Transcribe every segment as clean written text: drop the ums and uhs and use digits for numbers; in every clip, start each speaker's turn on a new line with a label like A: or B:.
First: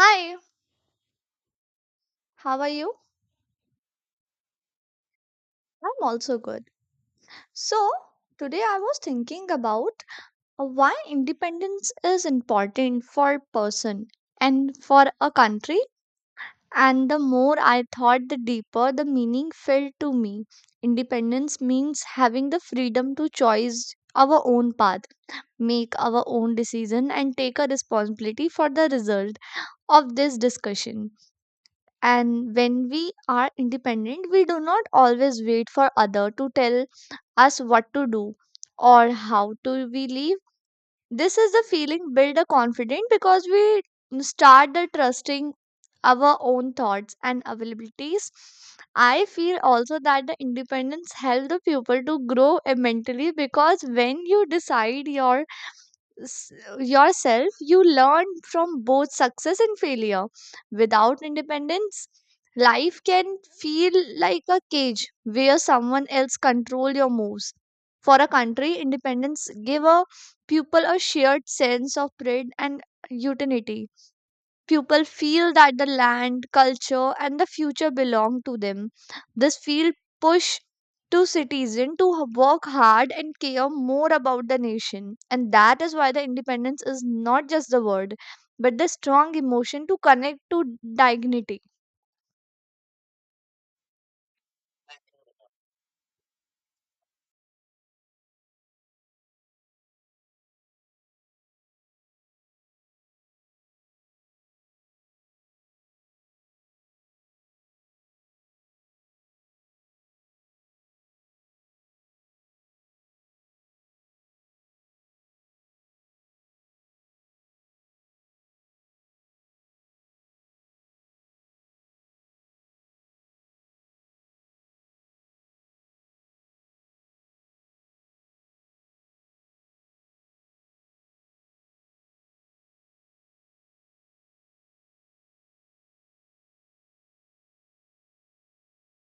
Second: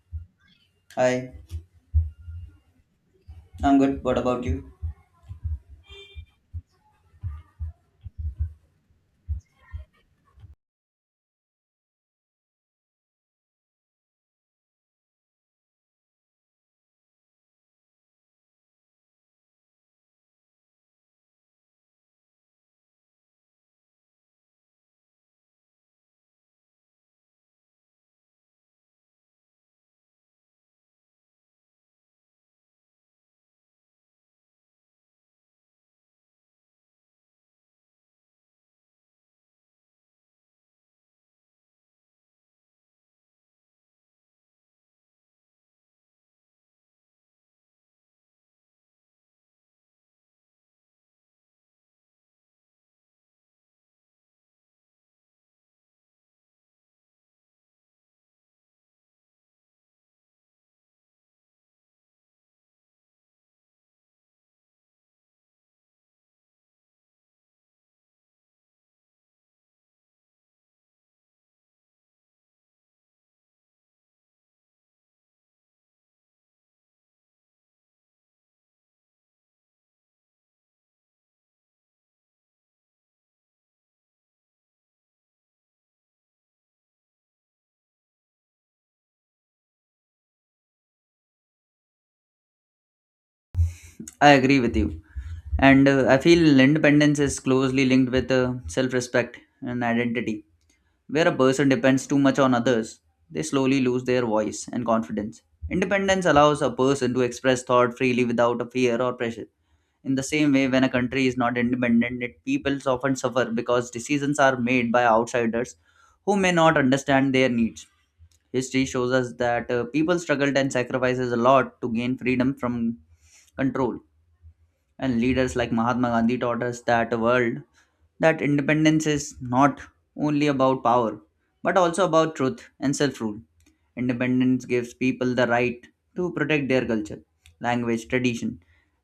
A: Hi,
B: Hi,
A: how are you?
B: I'm good. What about you?
A: I'm also good. So, today I was thinking about why independence is important for person and for a country, and the more I thought the deeper the meaning felt to me. Independence means having the freedom to choose our own path, make our own decision and take a responsibility for the result of this discussion. And when we are independent we do not always wait for other to tell us what to do or how to we live. This is the feeling build a confident because we start the trusting our own thoughts and availabilities. I feel also that the independence help the pupil to grow mentally because when you decide s- yourself, you learn from both success and failure. Without independence, life can feel like a cage where someone else control your moves. For a country, independence give a people a shared sense of pride and utility. People feel that the land, culture, and the future belong to them. This field push to citizens to work hard and care more about the nation. And that is why the independence is not just the word, but the strong emotion to connect to dignity.
B: I agree with you. And I feel independence is closely linked with self respect and identity. Where a person depends too much on others, they slowly lose their voice and confidence. Independence allows a person to express thought freely without a fear or pressure. In the same way, when a country is not independent, its peoples often suffer because decisions are made by outsiders who may not understand their needs. History shows us that people struggled and sacrifices a lot to gain freedom from control, and leaders like Mahatma Gandhi taught us that a world that independence is not only about power but also about truth and self-rule. Independence gives people the right to protect their culture, language, tradition.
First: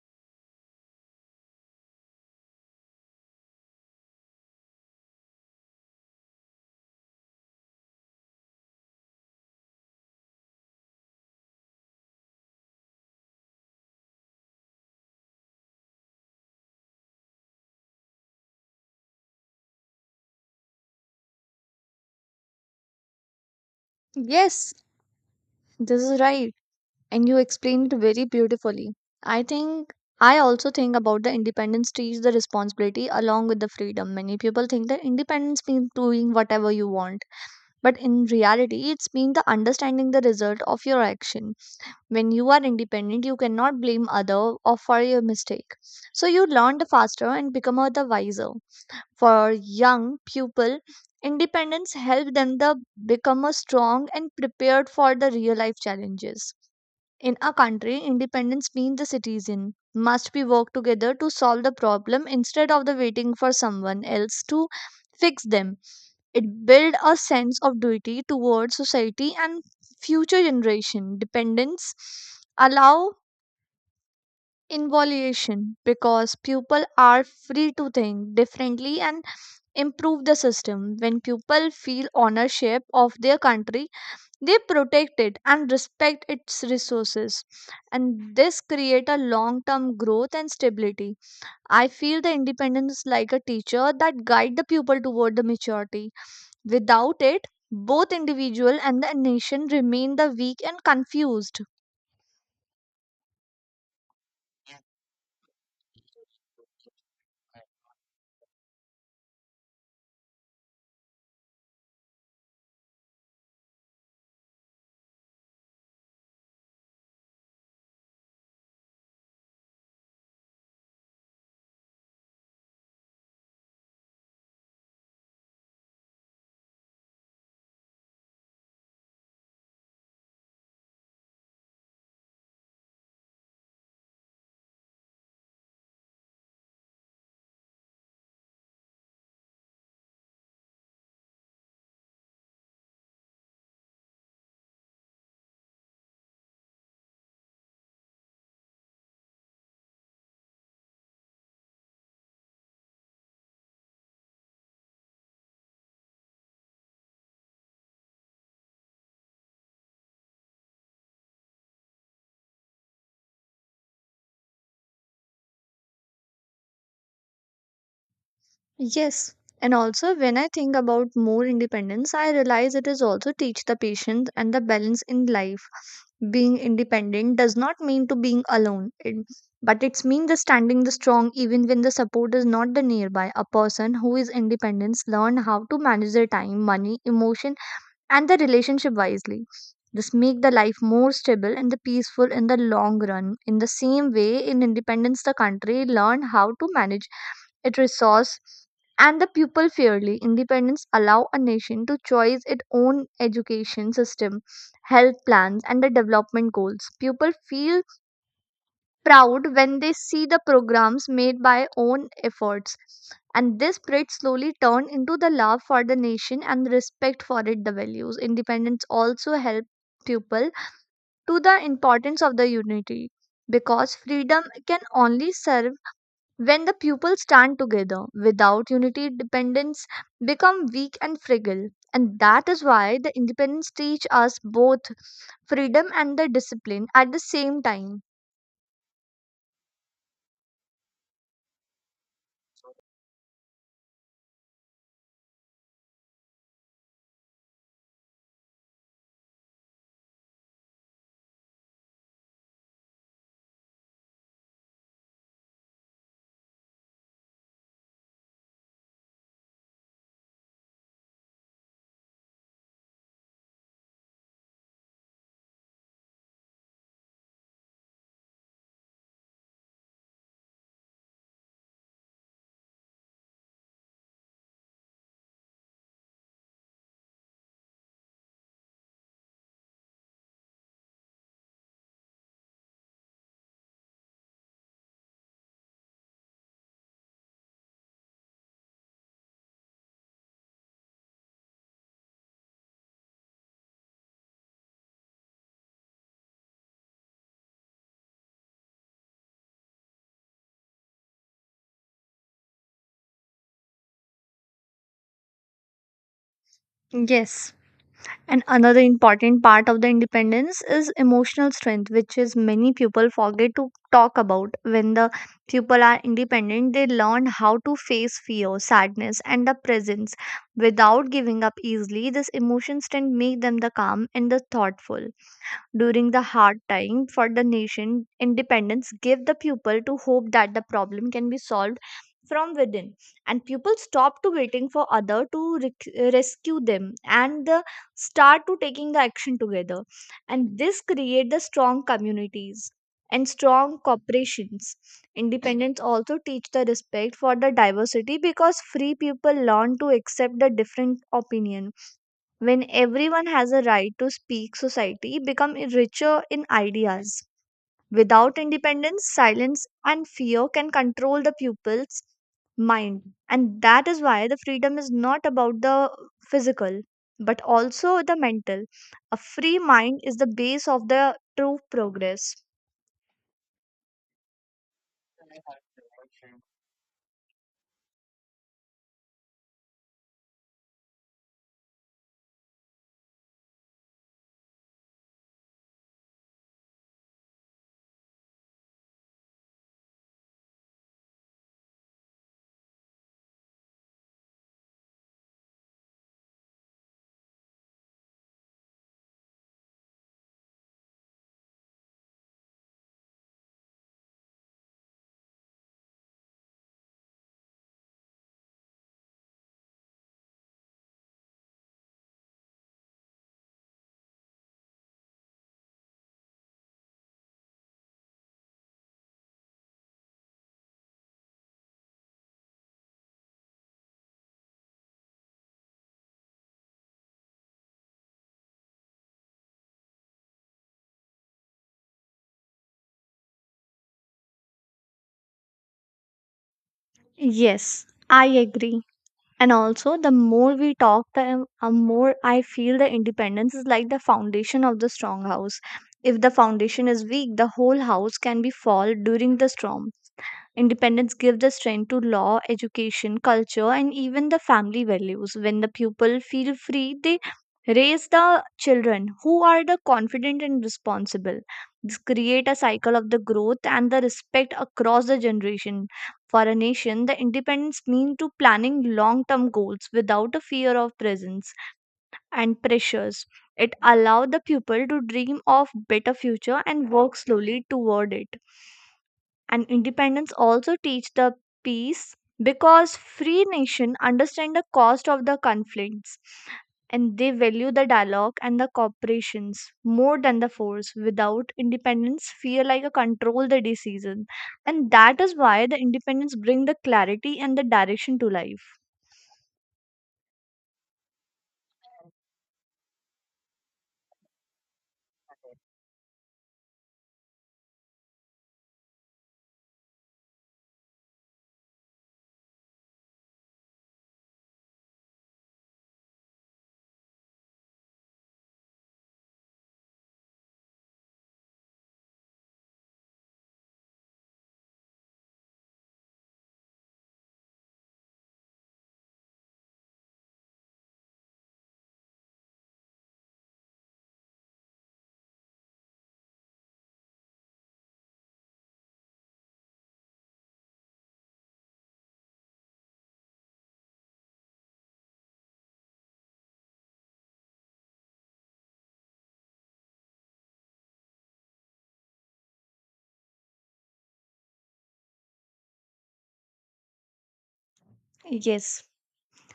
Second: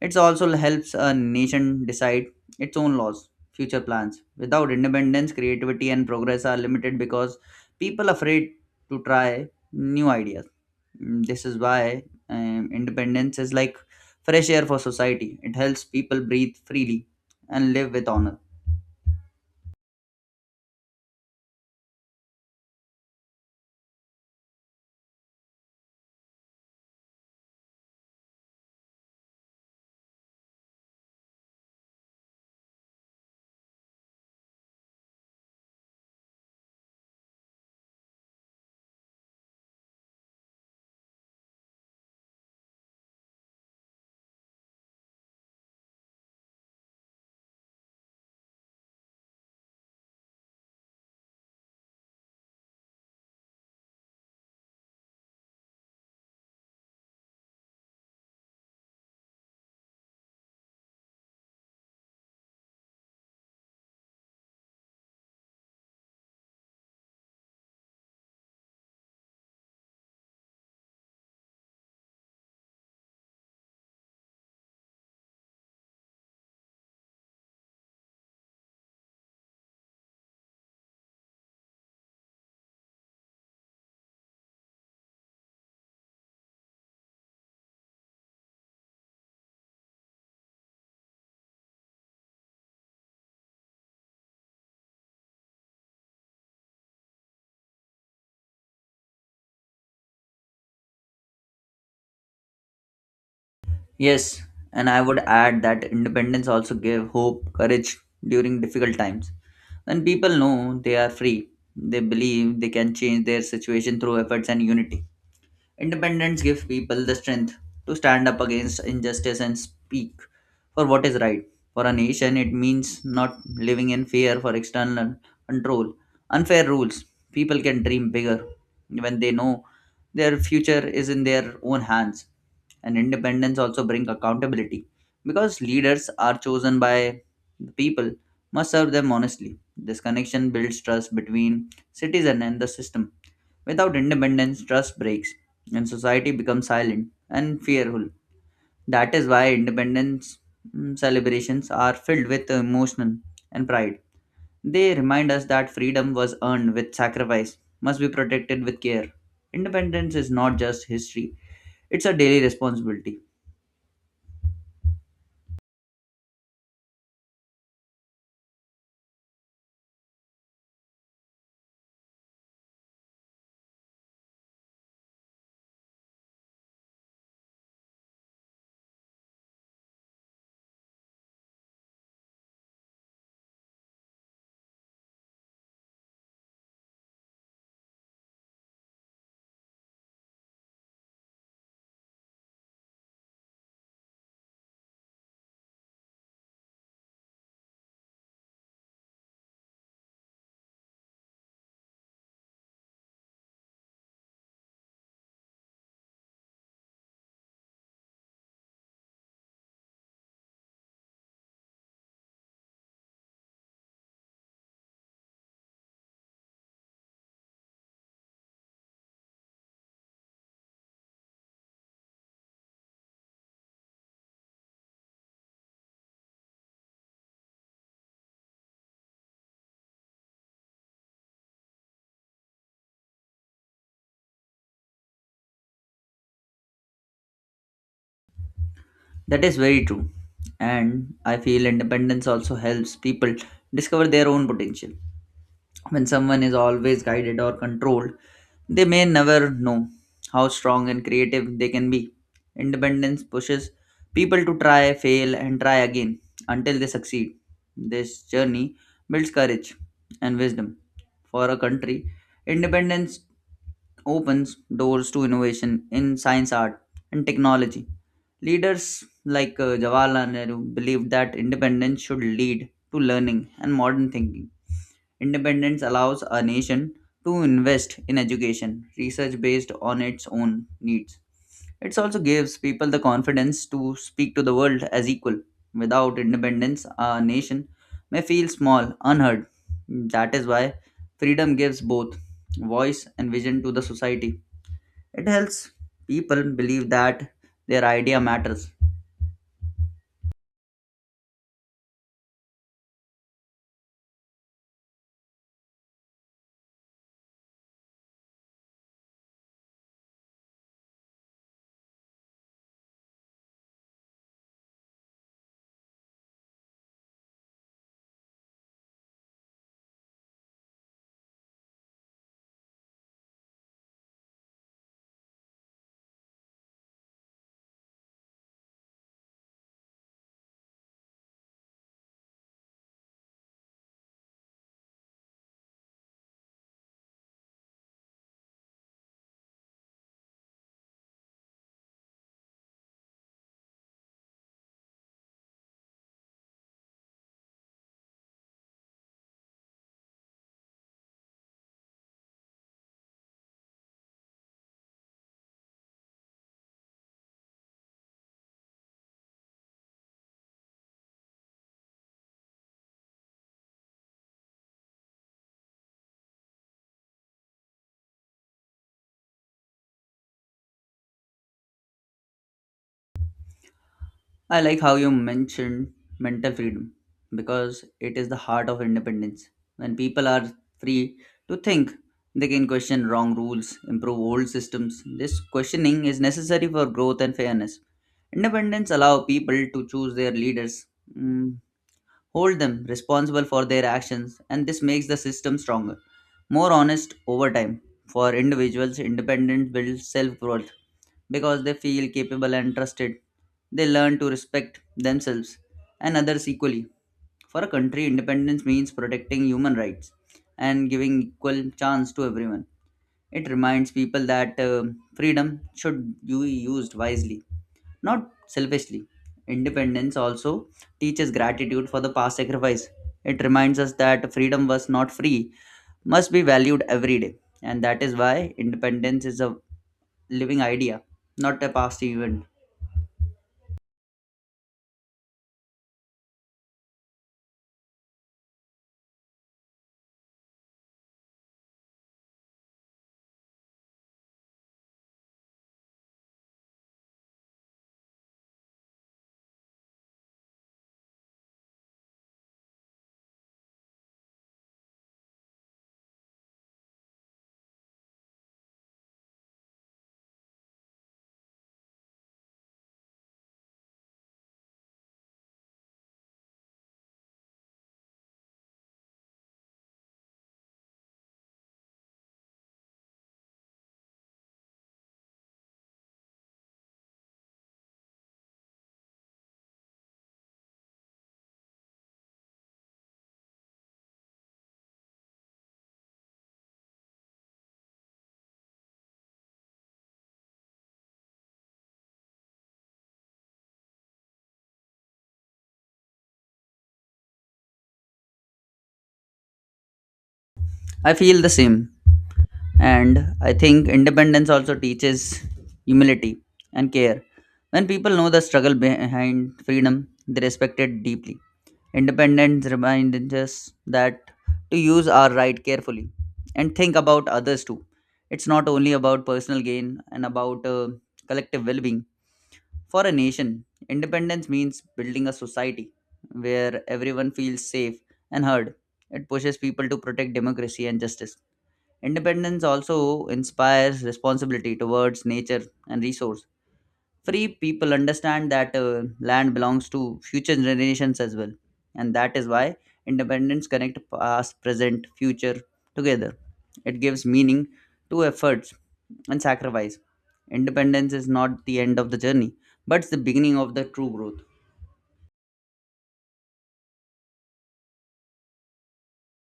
B: It also helps a nation decide its own laws, future plans. Without independence, creativity and progress are limited because people are afraid to try new ideas. This is why independence is like fresh air for society. It helps people breathe freely and live with honor.
A: Yes, this is right. And you explained it very beautifully. I think I also think about the independence teach the responsibility along with the freedom. Many people think that independence means doing whatever you want. But in reality, it's been the understanding the result of your action. When you are independent, you cannot blame other or for your mistake. So you learn the faster and become a the wiser. For young people, independence help them the become a strong and prepared for the real life challenges. In a country, independence means the citizen must be work together to solve the problem instead of the waiting for someone else to fix them. It built a sense of duty towards society and future generation. Dependence allow involution because people are free to think differently and improve the system. When people feel ownership of their country, they protect it and respect its resources. And this create a long-term growth and stability. I feel the independence is like a teacher that guide the pupil toward the maturity. Without it, both individual and the nation remain the weak and confused.
B: Yes, and I would add that independence also gave hope, courage during difficult times. When people know they are free, they believe they can change their situation through efforts and unity. Independence gives people the strength to stand up against injustice and speak for what is right. For a nation, it means not living in fear for external control, unfair rules. People can dream bigger when they know their future is in their own hands. And independence also brings accountability because leaders are chosen by the people must serve them honestly. This connection builds trust between citizen and the system. Without independence, trust breaks, and society becomes silent and fearful. That is why independence celebrations are filled with emotion and pride. They remind us that freedom was earned with sacrifice, must be protected with care. Independence is not just history, it's a daily responsibility.
A: Yes. And also, when I think about more independence, I realize it is also teach the patience and the balance in life. Being independent does not mean to being alone, but it's mean the standing the strong even when the support is not the nearby. A person who is independent learn how to manage their time, money, emotion, and the relationship wisely. This make the life more stable and the peaceful in the long run. In the same way, in independence, the country learned how to manage its resource and the pupil fairly. Independence allow a nation to choose its own education system, health plans, and the development goals. Pupil feel proud when they see the programs made by own efforts. And this pride slowly turned into the love for the nation and respect for it, the values. Independence also helped people to the importance of the unity because freedom can only serve when the people stand together. Without unity, dependence become weak and fragile. And that is why the independence teach us both freedom and the discipline at the same time.
B: That is very true. And I feel independence also helps people discover their own potential. When someone is always guided or controlled, they may never know how strong and creative they can be. Independence pushes people to try, fail, and try again until they succeed. This journey builds courage and wisdom. For a country, independence opens doors to innovation in science, art, and technology. Leaders like Jawaharlal Nehru believed that independence should lead to learning and modern thinking. Independence allows a nation to invest in education, research based on its own needs. It also gives people the confidence to speak to the world as equal. Without independence, a nation may feel small, unheard. That is why freedom gives both voice and vision to the society. It helps people believe that their idea matters.
A: Yes. And another important part of the independence is emotional strength, which is many people forget to talk about. When the people are independent, they learn how to face fear, sadness, and the presence without giving up easily. This emotion strength make them the calm and the thoughtful during the hard time for the nation. Independence gave the people to hope that the problem can be solved from within, and people stop to waiting for other to rescue them and the start to taking the action together. And this create the strong communities and strong corporations. Independence also teach the respect for the diversity because free people learn to accept the different opinion. When everyone has a right to speak, society becomes richer in ideas. Without independence, silence and fear can control the pupil's mind. And that is why the freedom is not about the physical, but also the mental. A free mind is the base of the true progress.
B: I like how you mentioned mental freedom because it is the heart of independence. When people are free to think, they can question wrong rules, improve old systems. This questioning is necessary for growth and fairness. Independence allow people to choose their leaders, mm, hold them responsible for their actions, and this makes the system stronger, more honest over time. For individuals, independence builds self worth because they feel capable and trusted. They learn to respect themselves and others equally. For a country, independence means protecting human rights and giving equal chance to everyone. It reminds people that freedom should be used wisely, not selfishly. Independence also teaches gratitude for the past sacrifice. It reminds us that freedom was not free, must be valued every day. And that is why independence is a living idea, not a past event.
A: Yes, I agree. And also, the more we talk, the more I feel the independence is like the foundation of the strong house. If the foundation is weak, the whole house can be fall during the storm. Independence gives the strength to law, education, culture, and even the family values. When the pupil feel free, they raise the children who are the confident and responsible. This create a cycle of the growth and the respect across the generation. For a nation, the independence mean to planning long-term goals without a fear of presence and pressures. It allow the pupil to dream of better future and work slowly toward it. And independence also teach the peace because free nation understand the cost of the conflicts, and they value the dialogue and the cooperations more than the force. Without independence fear like a control the decision. And that is why the independence bring the clarity and the direction to life.
B: I feel the same. And I think independence also teaches humility and care. When people know the struggle behind freedom, they respect it deeply. Independence reminds us that to use our right carefully and think about others too. It's not only about personal gain and about collective well being. For a nation, independence means building a society where everyone feels safe and heard. It pushes people to protect democracy and justice. Independence also inspires responsibility towards nature and resource. Free people understand that land belongs to future generations as well, and that is why independence connect past, present, future together. It gives meaning to efforts and sacrifice. Independence is not the end of the journey, but it's the beginning of the true growth.
A: Yes.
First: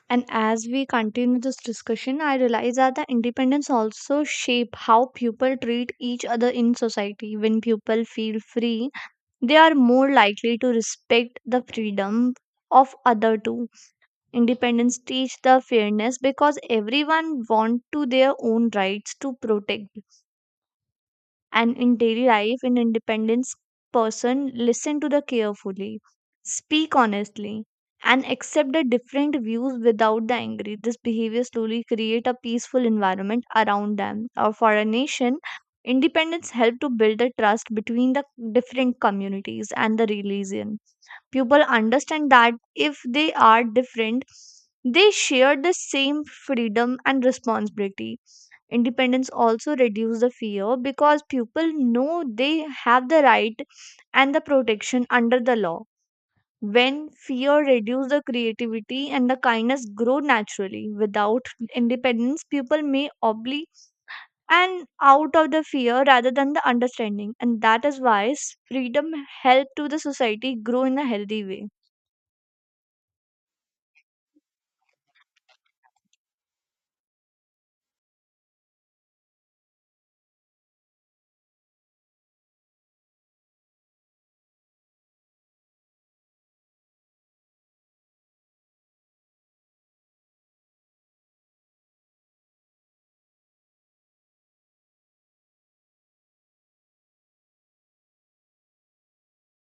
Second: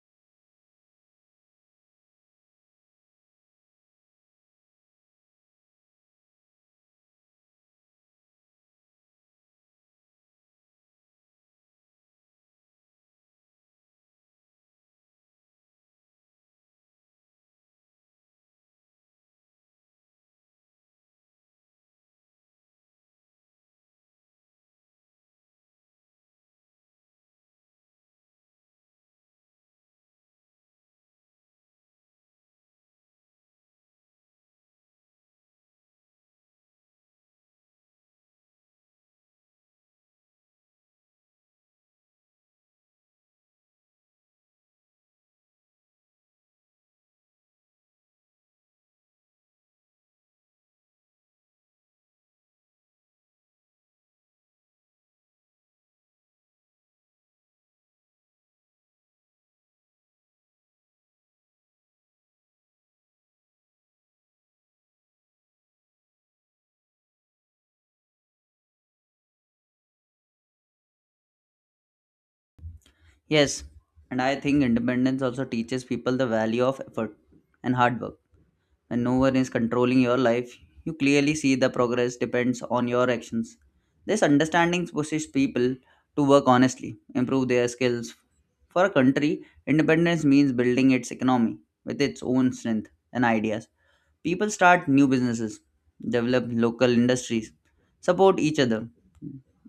A: And as we continue this discussion, I realize that the independence also shape how people treat each other in society. When people feel free, they are more likely to respect the freedom of other too. Independence teach the fairness because everyone want to their own rights to protect. And in daily life in independence person listen to the carefully, speak honestly, and accept the different views without the angry. This behavior slowly create a peaceful environment around them. Or for a nation, independence help to build the trust between the different communities and the religion. People understand that if they are different they share the same freedom and responsibility. Independence also reduces the fear because people know they have the right and the protection under the law. When fear reduces, the creativity and the kindness grow naturally. Without independence people may obli and out of the fear rather than the understanding. And that is why freedom help to the society grow in a healthy way.
B: Yes, and I think independence also teaches people the value of effort and hard work. When no one is controlling your life, you clearly see the progress depends on your actions. This understanding pushes people to work honestly, improve their skills. For a country, independence means building its economy with its own strength and ideas. People start new businesses, develop local industries, support each other.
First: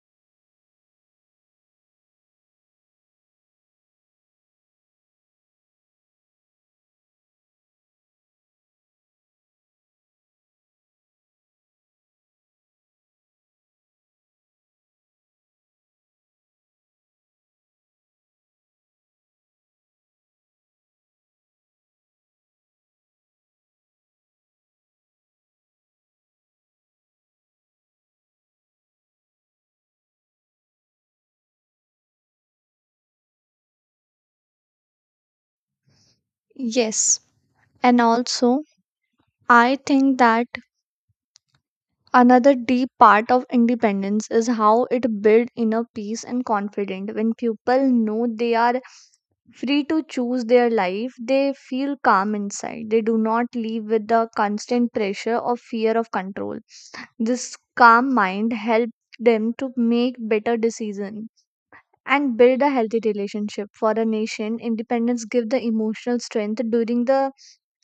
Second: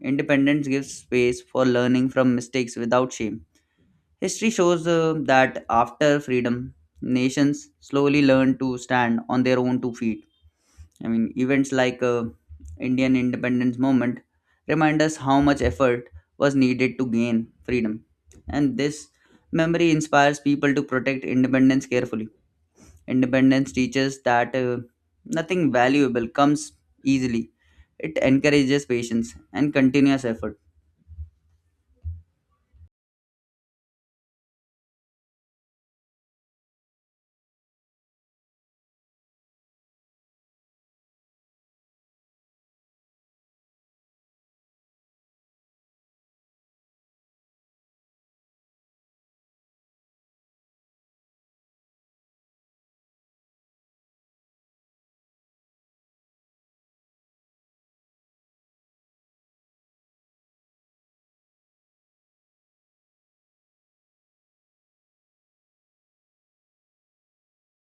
B: Independence gives space for learning from mistakes without shame. History shows that after freedom, nations slowly learned to stand on their own two feet. I mean, events like Indian independence movement remind us how much effort was needed to gain freedom. And this memory inspires people to protect independence carefully. Independence teaches that nothing valuable comes easily. It encourages patience and continuous effort.
A: Yes, and also I think that another deep part of independence is how it builds inner peace and confidence. When people know they are free to choose their life, they feel calm inside. They do not live with the constant pressure or fear of control. This calm mind helps them to make better decisions and build a healthy relationship. For a nation independence gives the emotional strength during the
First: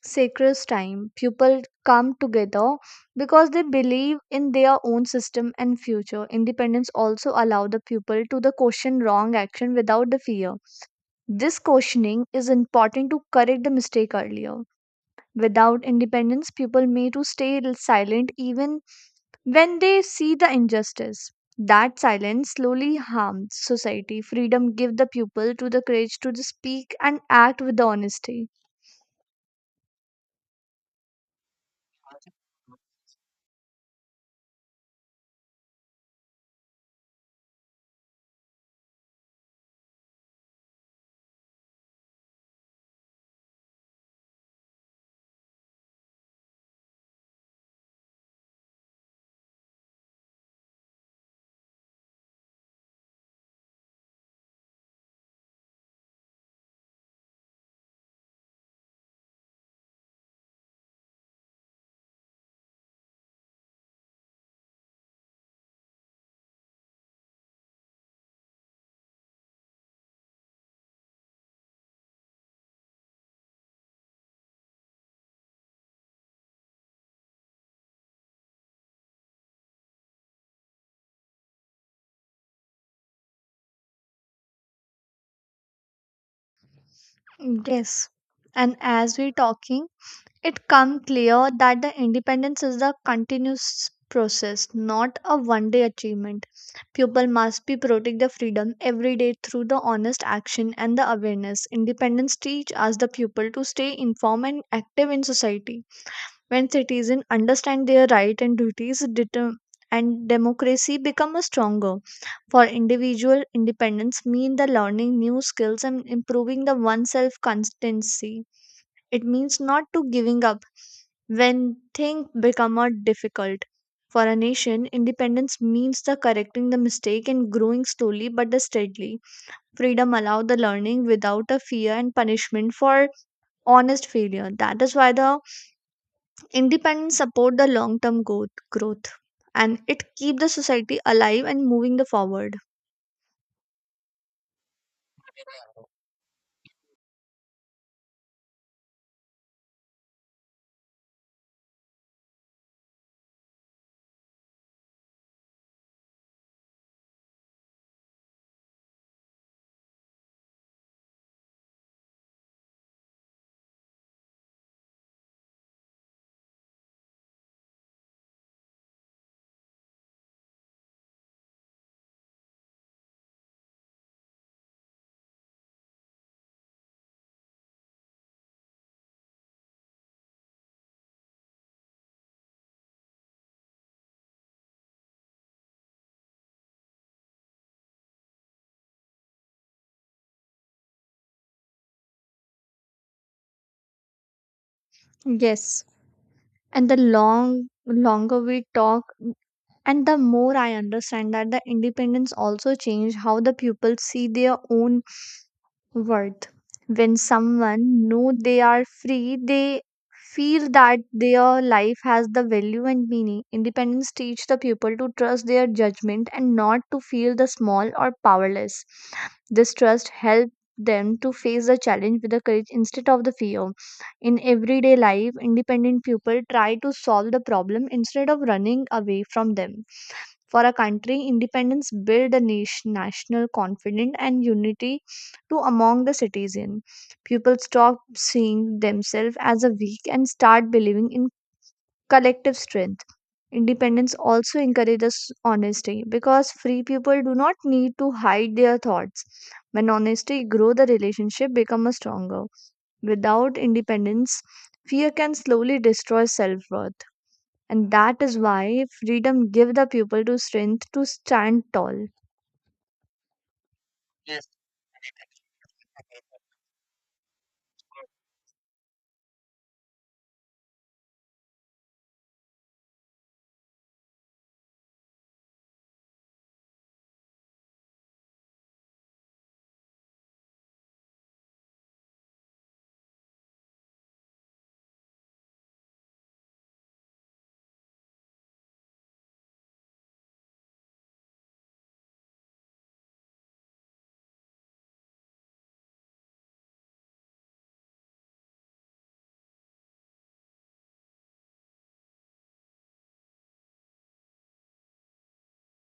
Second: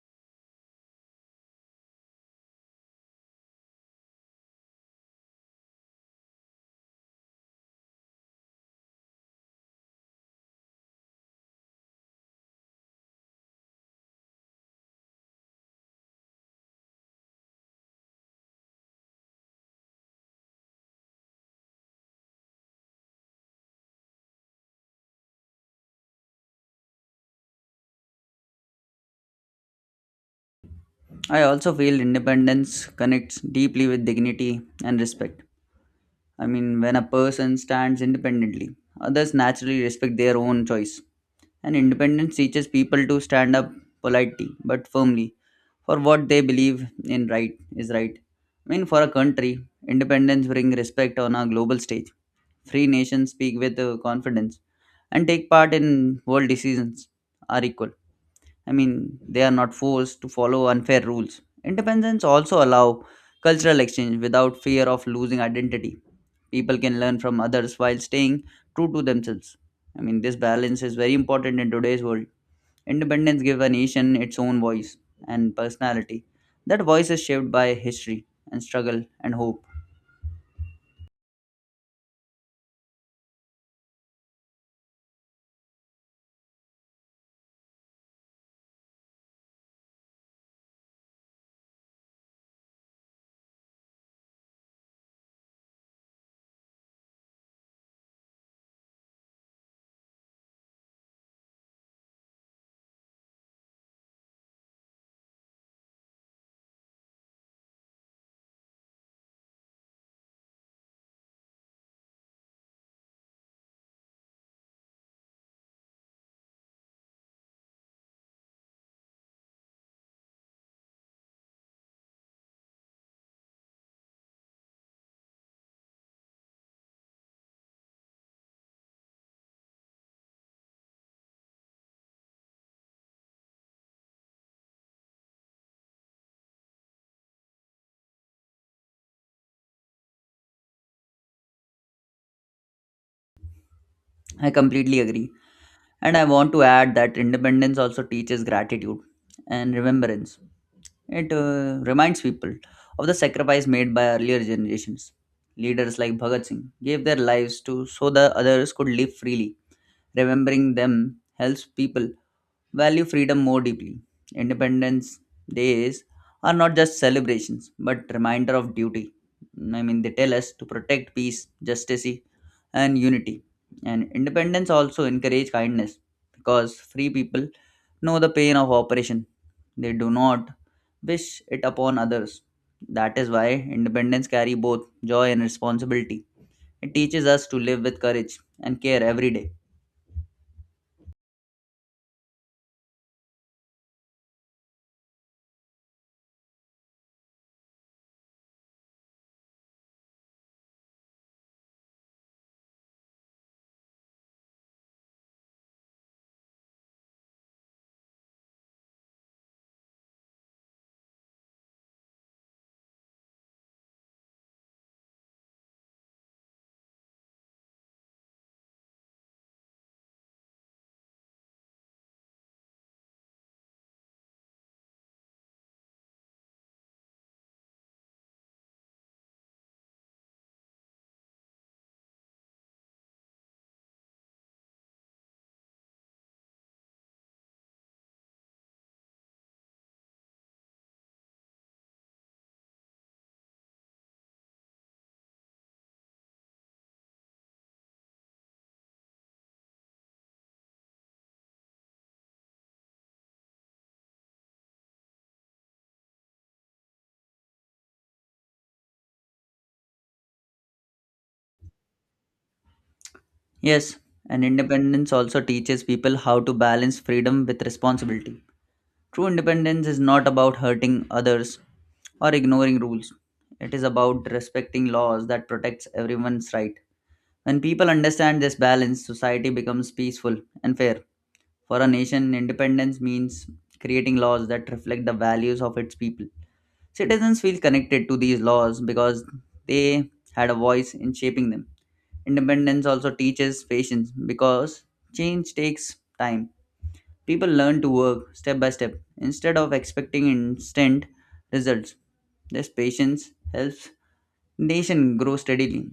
A: sacred time. People come together because they believe in their own system and future. Independence also allow the people to the question wrong action without the fear. This questioning is important to correct the mistake earlier. Without independence people may to stay silent even when they see the injustice. That silence slowly harms society. Freedom give the people to the courage to the speak and act with the honesty.
B: I also feel independence connects deeply with dignity and respect. I mean, when a person stands independently, others naturally respect their own choice. And independence teaches people to stand up politely but firmly for what they believe in right is right. I mean, for a country, independence brings respect on a global stage. Free nations speak with confidence and take part in world decisions are equal. I mean, they are not forced to follow unfair rules. Independence also allow cultural exchange without fear of losing identity. People can learn from others while staying true to themselves. I mean, this balance is very important in today's world. Independence gives a nation its own voice and personality. That voice is shaped by history and struggle and hope.
A: Yes. And as we're talking, it comes clear that the independence is a continuous process, not a one day achievement. People must be protect the freedom every day through the honest action and the awareness. Independence teach us the people to stay informed and active in society. When citizens understand their right and duties, and democracy become a stronger. For individual independence mean the learning new skills and improving the oneself constancy. It means not to giving up when things become more difficult. For a nation, independence means the correcting the mistake and growing slowly but the steadily. Freedom allow the learning without a fear and punishment for honest failure. That is why the independence support the long term growth, and it keep the society alive and moving the forward.
B: I completely agree, and I want to add that independence also teaches gratitude and remembrance. It reminds people of the sacrifice made by earlier generations. Leaders like Bhagat Singh gave their lives to so the others could live freely. Remembering them helps people value freedom more deeply. Independence days are not just celebrations, but reminder of duty. I mean, they tell us to protect peace, justice, and unity. And independence also encourage kindness because free people know the pain of oppression. They do not wish it upon others. That is why independence carry both joy and responsibility. It teaches us to live with courage and care every day.
A: Yes. And the longer we talk and the more I understand that the independence also changed how the pupils see their own worth. When someone know they are free, they feel that their life has the value and meaning. Independence teach the people to trust their judgment and not to feel the small or powerless. This trust help them to face the challenge with the courage instead of the fear. In everyday life, independent people try to solve the problem instead of running away from them. For a country, independence build national confidence and unity to among the citizen. People stop seeing themselves as a weak and start believing in collective strength. Independence also encourages honesty because free people do not need to hide their thoughts. When honesty grows, the relationship becomes stronger. Without independence, fear can slowly destroy self-worth. And that is why freedom gives the people to strength to stand tall.
B: Yes, and independence also teaches people how to balance freedom with responsibility. True independence is not about hurting others or ignoring rules. It is about respecting laws that protects everyone's right. When people understand this balance, society becomes peaceful and fair. For a nation, independence means creating laws that reflect the values of its people. Citizens feel connected to these laws because they had a voice in shaping them. Independence also teaches patience because change takes time. People learn to work step by step instead of expecting instant results. This patience helps nation grow steadily.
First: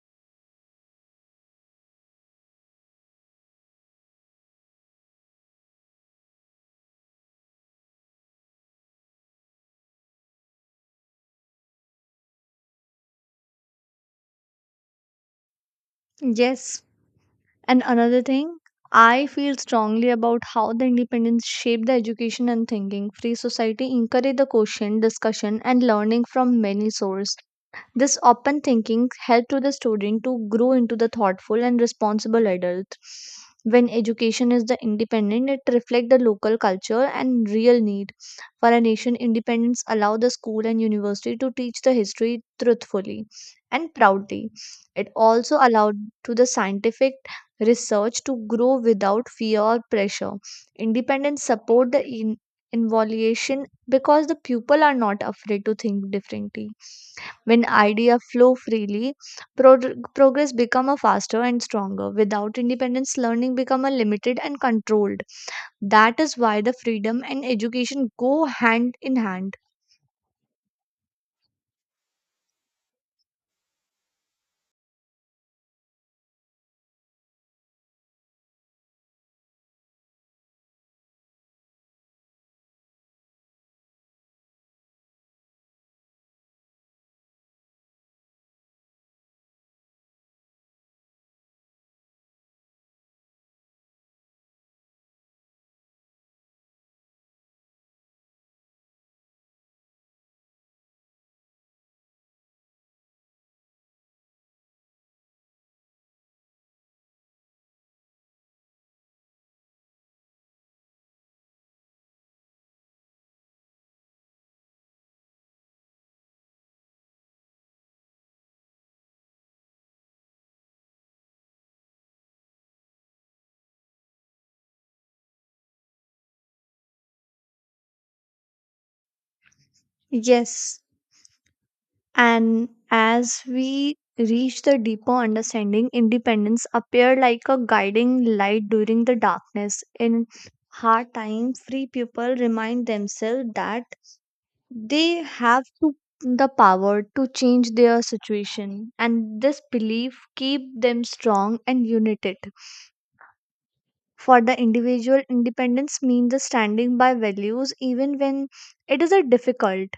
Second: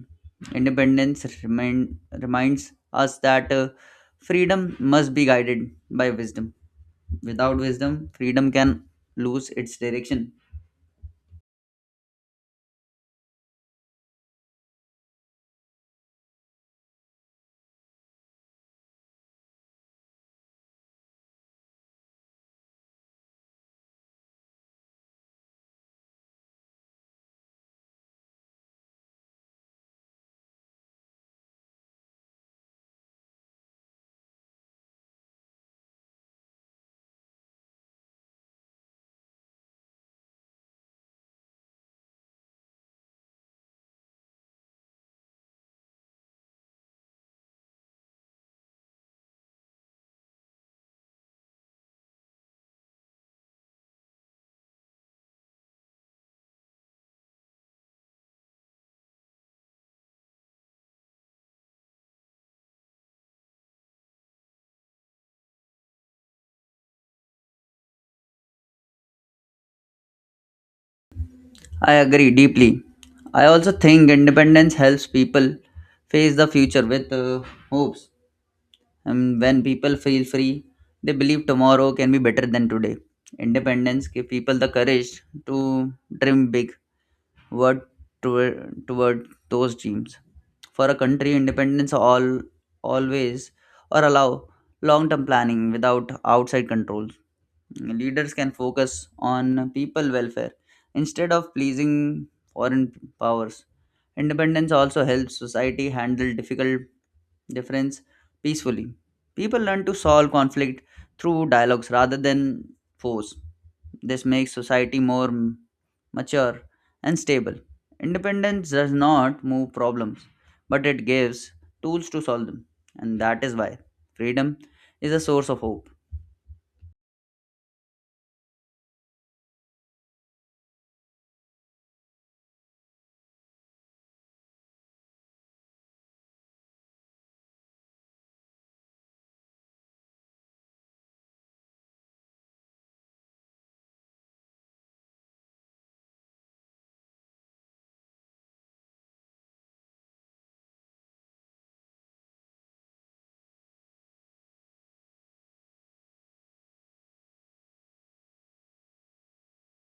B: Independence reminds us that freedom must be guided by wisdom. Without wisdom, freedom can lose its direction.
A: Yes. And another thing, I feel strongly about how the independence shaped the education and thinking. Free society encouraged the question, discussion, and learning from many sources. This open thinking helped to the student to grow into the thoughtful and responsible adult. When education is the independent, it reflects the local culture and real need for a nation. Independence allow the school and university to teach the history truthfully and proudly. It also allowed to the scientific research to grow without fear or pressure. Independence support the involution because the people are not afraid to think differently. When ideas flow freely, progress become a faster and stronger. Without independence, learning become a limited and controlled. That is why the freedom and education go hand in hand.
B: I agree deeply. I also think independence helps people face the future with hopes. And when people feel free, they believe tomorrow can be better than today. Independence gives people the courage to dream big, work toward those dreams. For a country, independence all always or allow long-term planning without outside controls. Leaders can focus on people welfare instead of pleasing foreign powers. Independence also helps society handle difficult difference peacefully. People learn to solve conflict through dialogues rather than force. This makes society more mature and stable. Independence does not move problems, but it gives tools to solve them, and that is why freedom is a source of hope.
A: Yes, and as we reach the deeper understanding, independence appear like a guiding light during the darkness. In hard time, free people remind themselves that they have to the power to change their situation, and this belief keep them strong and united. For the individual, independence means the standing by values even when it is a difficult,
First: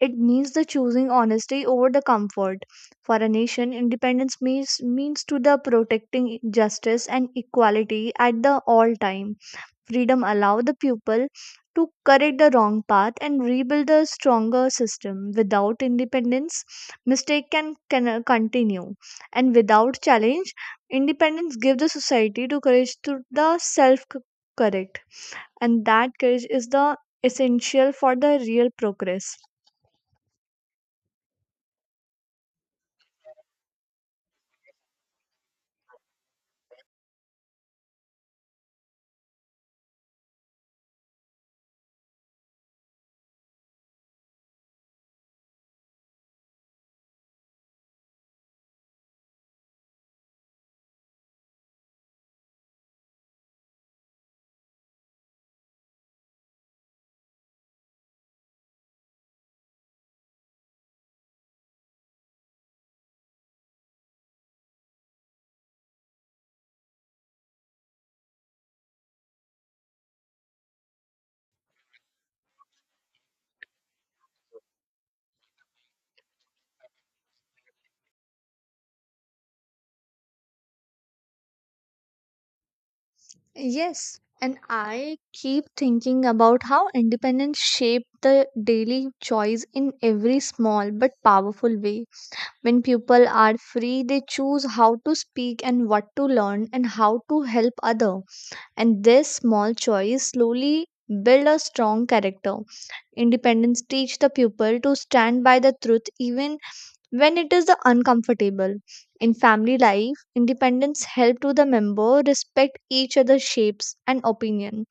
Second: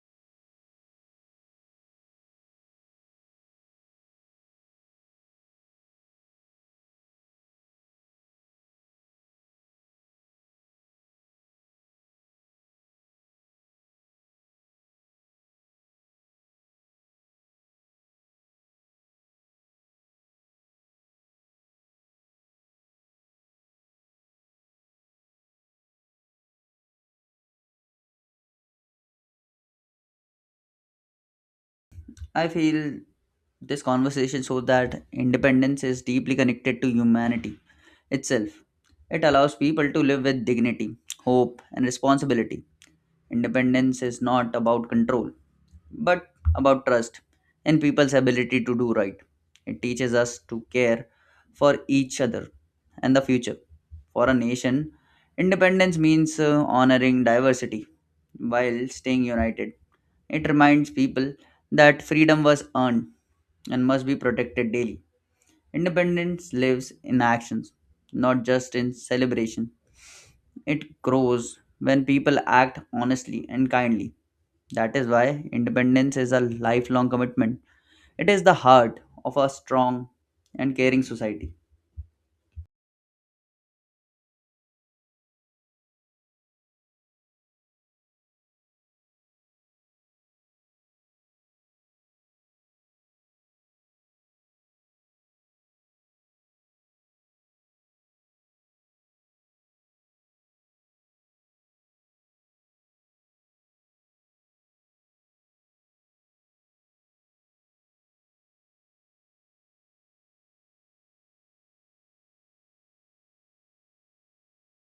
A: it means the choosing honesty over the comfort. For a nation, independence means to the protecting justice and equality at the all time. Freedom allows the pupil to correct the wrong path and rebuild a stronger system. Without independence, mistake can continue. And without challenge, independence gives the society to courage to the self correct. And that courage is the essential for the real progress.
B: I feel this conversation shows that independence is deeply connected to humanity itself. It allows people to live with dignity, hope, and responsibility. Independence is not about control, but about trust and people's ability to do right. It teaches us to care for each other and the future. For a nation, independence means honoring diversity while staying united. It reminds people that freedom was earned and must be protected daily. Independence lives in actions, not just in celebration. It grows when people act honestly and kindly. That is why independence is a lifelong commitment. It is the heart of a strong and caring society.
A: Yes, and I keep thinking about how independence shape the daily choice in every small but powerful way. When people are free, they choose how to speak and what to learn and how to help other. And this small choice slowly build a strong character. Independence teach the pupil to stand by the truth even when it is the uncomfortable. In family life, independence help to the member respect each other's shapes and opinion,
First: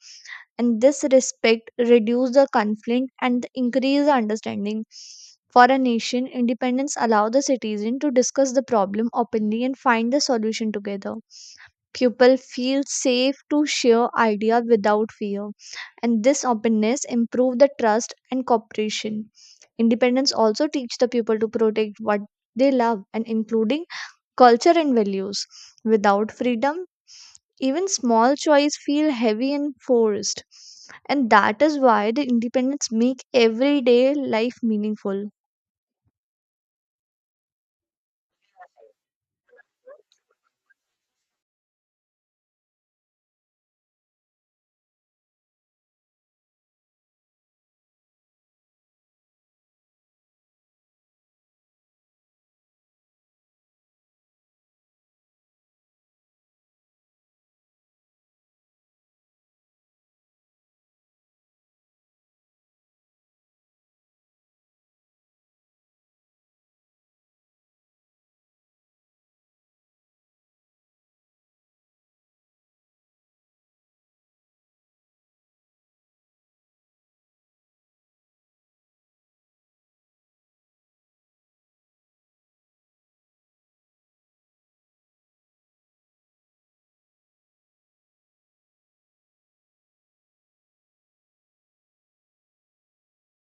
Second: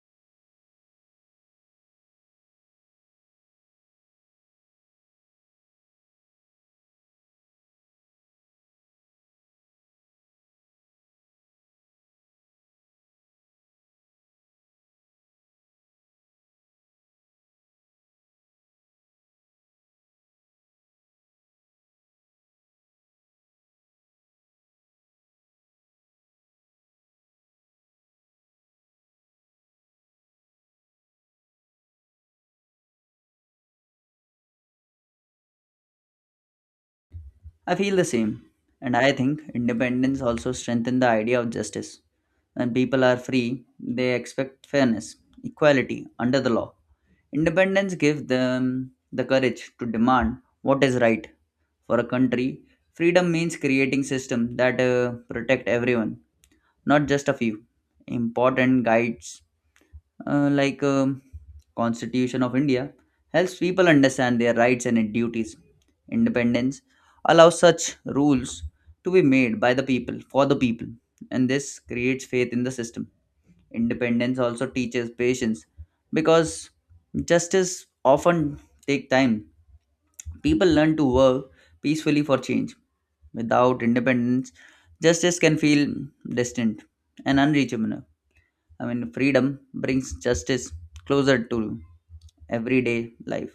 A: and this respect reduce the conflict and increase the understanding. For a nation, independence allow the citizen to discuss the problem openly and find the solution together. People feel safe to share ideas without fear, and this openness improve the trust and cooperation. Independence also teach the people to protect what they love and including culture and values. Without freedom, even small choice feel heavy and forced. And that is why the independence make everyday life meaningful.
B: I feel the same, and I think independence also strengthens the idea of justice. When people are free, they expect fairness, equality under the law. Independence gives them the courage to demand what is right for a country. Freedom means creating systems that protect everyone, not just a few important guides, like constitution of India helps people understand their rights and duties. Independence allows such rules to be made by the people for the people, and this creates faith in the system. Independence also teaches patience because justice often take time. People learn to work peacefully for change. Without independence, justice can feel distant and unreachable. I mean, freedom brings justice closer to everyday life.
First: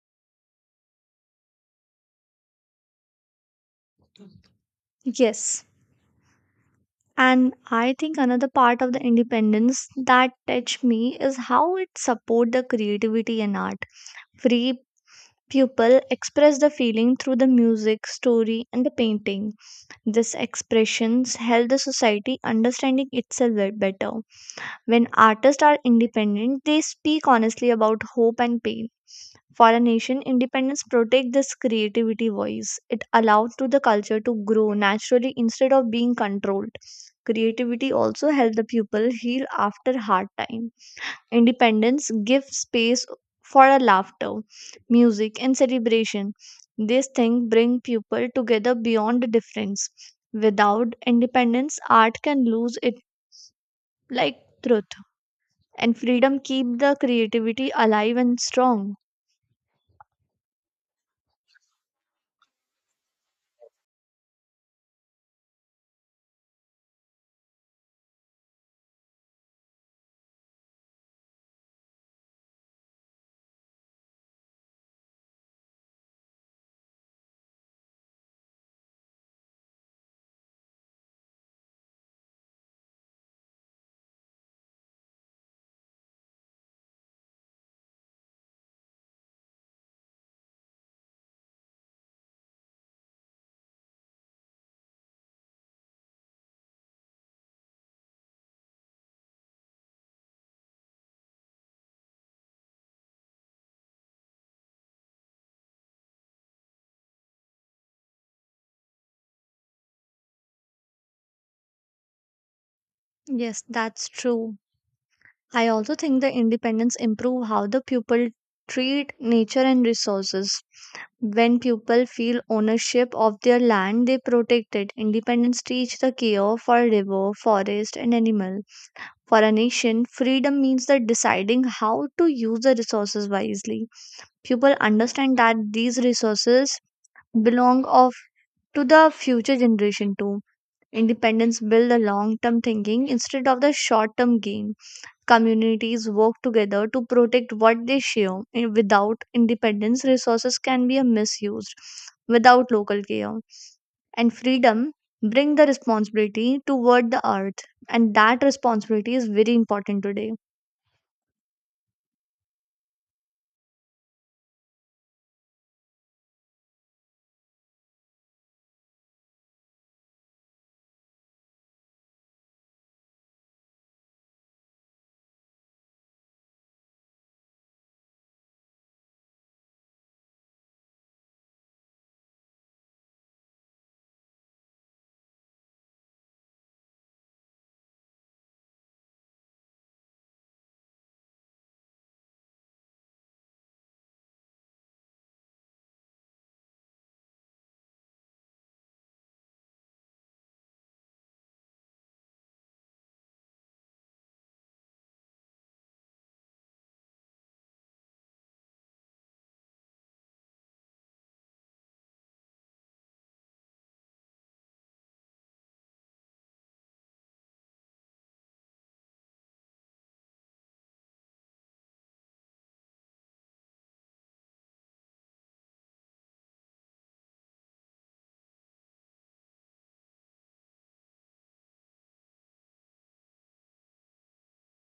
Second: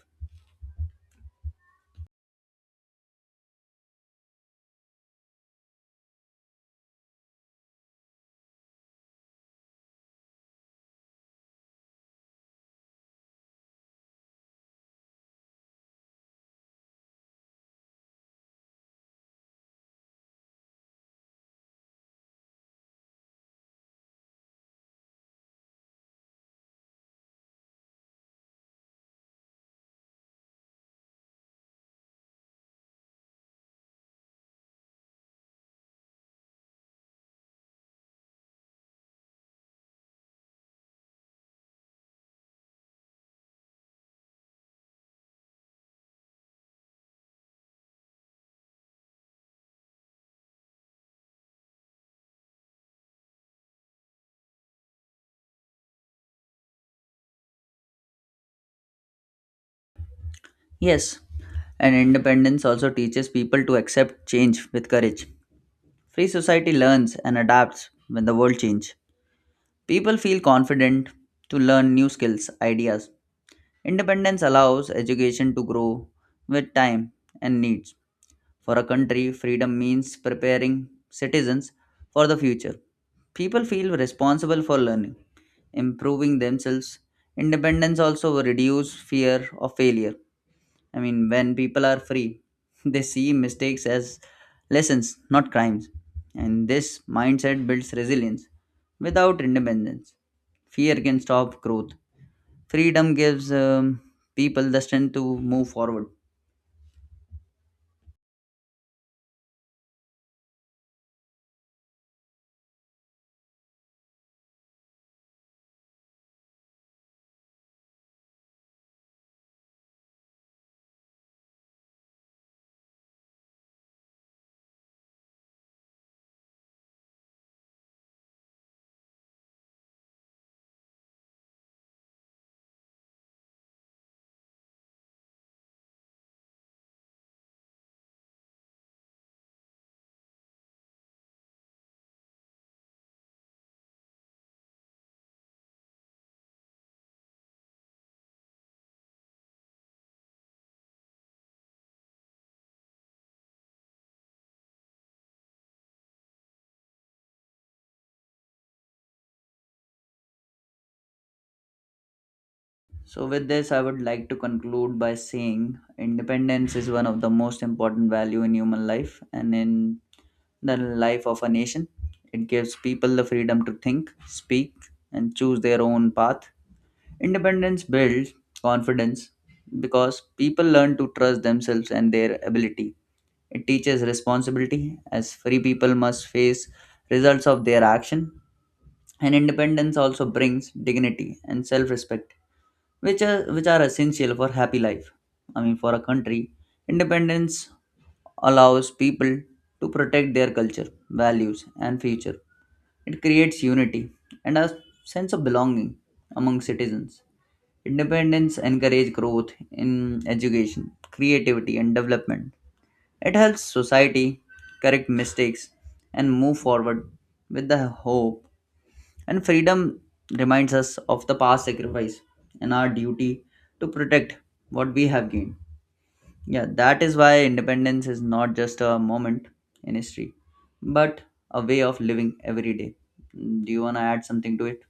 A: Yes. And I think another part of the independence that touched me is how it support the creativity and art. Free people express the feeling through the music, story, and the painting. These expressions help the society understanding itself better. When artists are independent, they speak honestly about hope and pain. For a nation, independence protects this creativity voice. It allowed to the culture to grow naturally instead of being controlled. Creativity also helps the people heal after hard time. Independence gives space for a laughter, music and celebration. These things bring people together beyond the difference. Without independence, art can lose it like truth. And freedom keep the creativity alive and strong.
B: Yes, and independence also teaches people to accept change with courage. Free society learns and adapts when the world changes. People feel confident to learn new skills, ideas. Independence allows education to grow with time and needs. For a country, freedom means preparing citizens for the future. People feel responsible for learning, improving themselves. Independence also reduce fear of failure. I mean, when people are free, they see mistakes as lessons, not crimes. And this mindset builds resilience. Without independence, fear can stop growth. Freedom gives people the strength to move forward.
A: Yes, that's true. I also think the independence improve how the pupil treat nature and resources. When people feel ownership of their land, they protect it. Independence teach the care for river, forest, and animal. For a nation, freedom means the deciding how to use the resources wisely. People understand that these resources belong of to the future generation too. Independence build the long-term thinking instead of the short-term gain. Communities work together to protect what they share. And without independence, resources can be misused without local care. And freedom bring the responsibility toward the earth. And that responsibility is very important today.
B: So, with this, I would like to conclude by saying independence is one of the most important value in human life and in the life of a nation. It gives people the freedom to think, speak, and choose their own path. Independence builds confidence because people learn to trust themselves and their ability. It teaches responsibility as free people must face results of their action. And independence also brings dignity and self-respect, which are essential for happy life. I mean, for a country, independence allows people to protect their culture, values, and future. It creates unity and a sense of belonging among citizens. Independence encourages growth in education, creativity and development. It helps society correct mistakes and move forward with the hope. And freedom reminds us of the past sacrifice and our duty to protect what we have gained. Yeah, that is why independence is not just a moment in history, but a way of living every day. Do you want to add something to it?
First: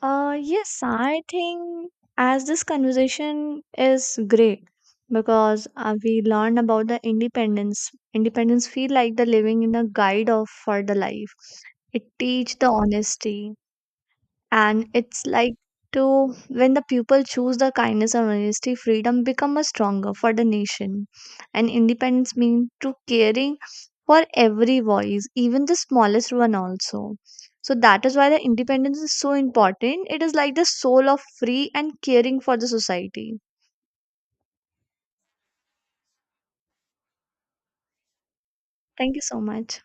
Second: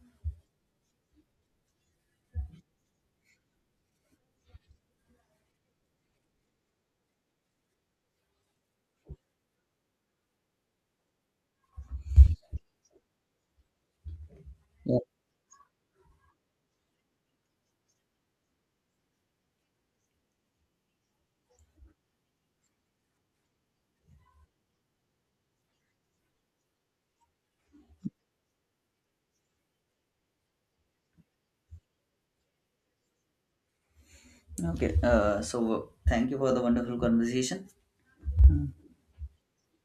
A: Yes, I think as this conversation is great because we learn about the independence. Independence feel like the living in a guide of for the life. It teach the honesty, and
B: Yeah.
A: it's like to when the people choose the kindness and honesty, freedom become a stronger for the nation. And independence mean to caring for every voice, even the smallest one also. So that is why the independence is so important. It is like the soul of free and caring for the society.
B: Okay. So, thank you for the wonderful conversation.
A: Thank you so much.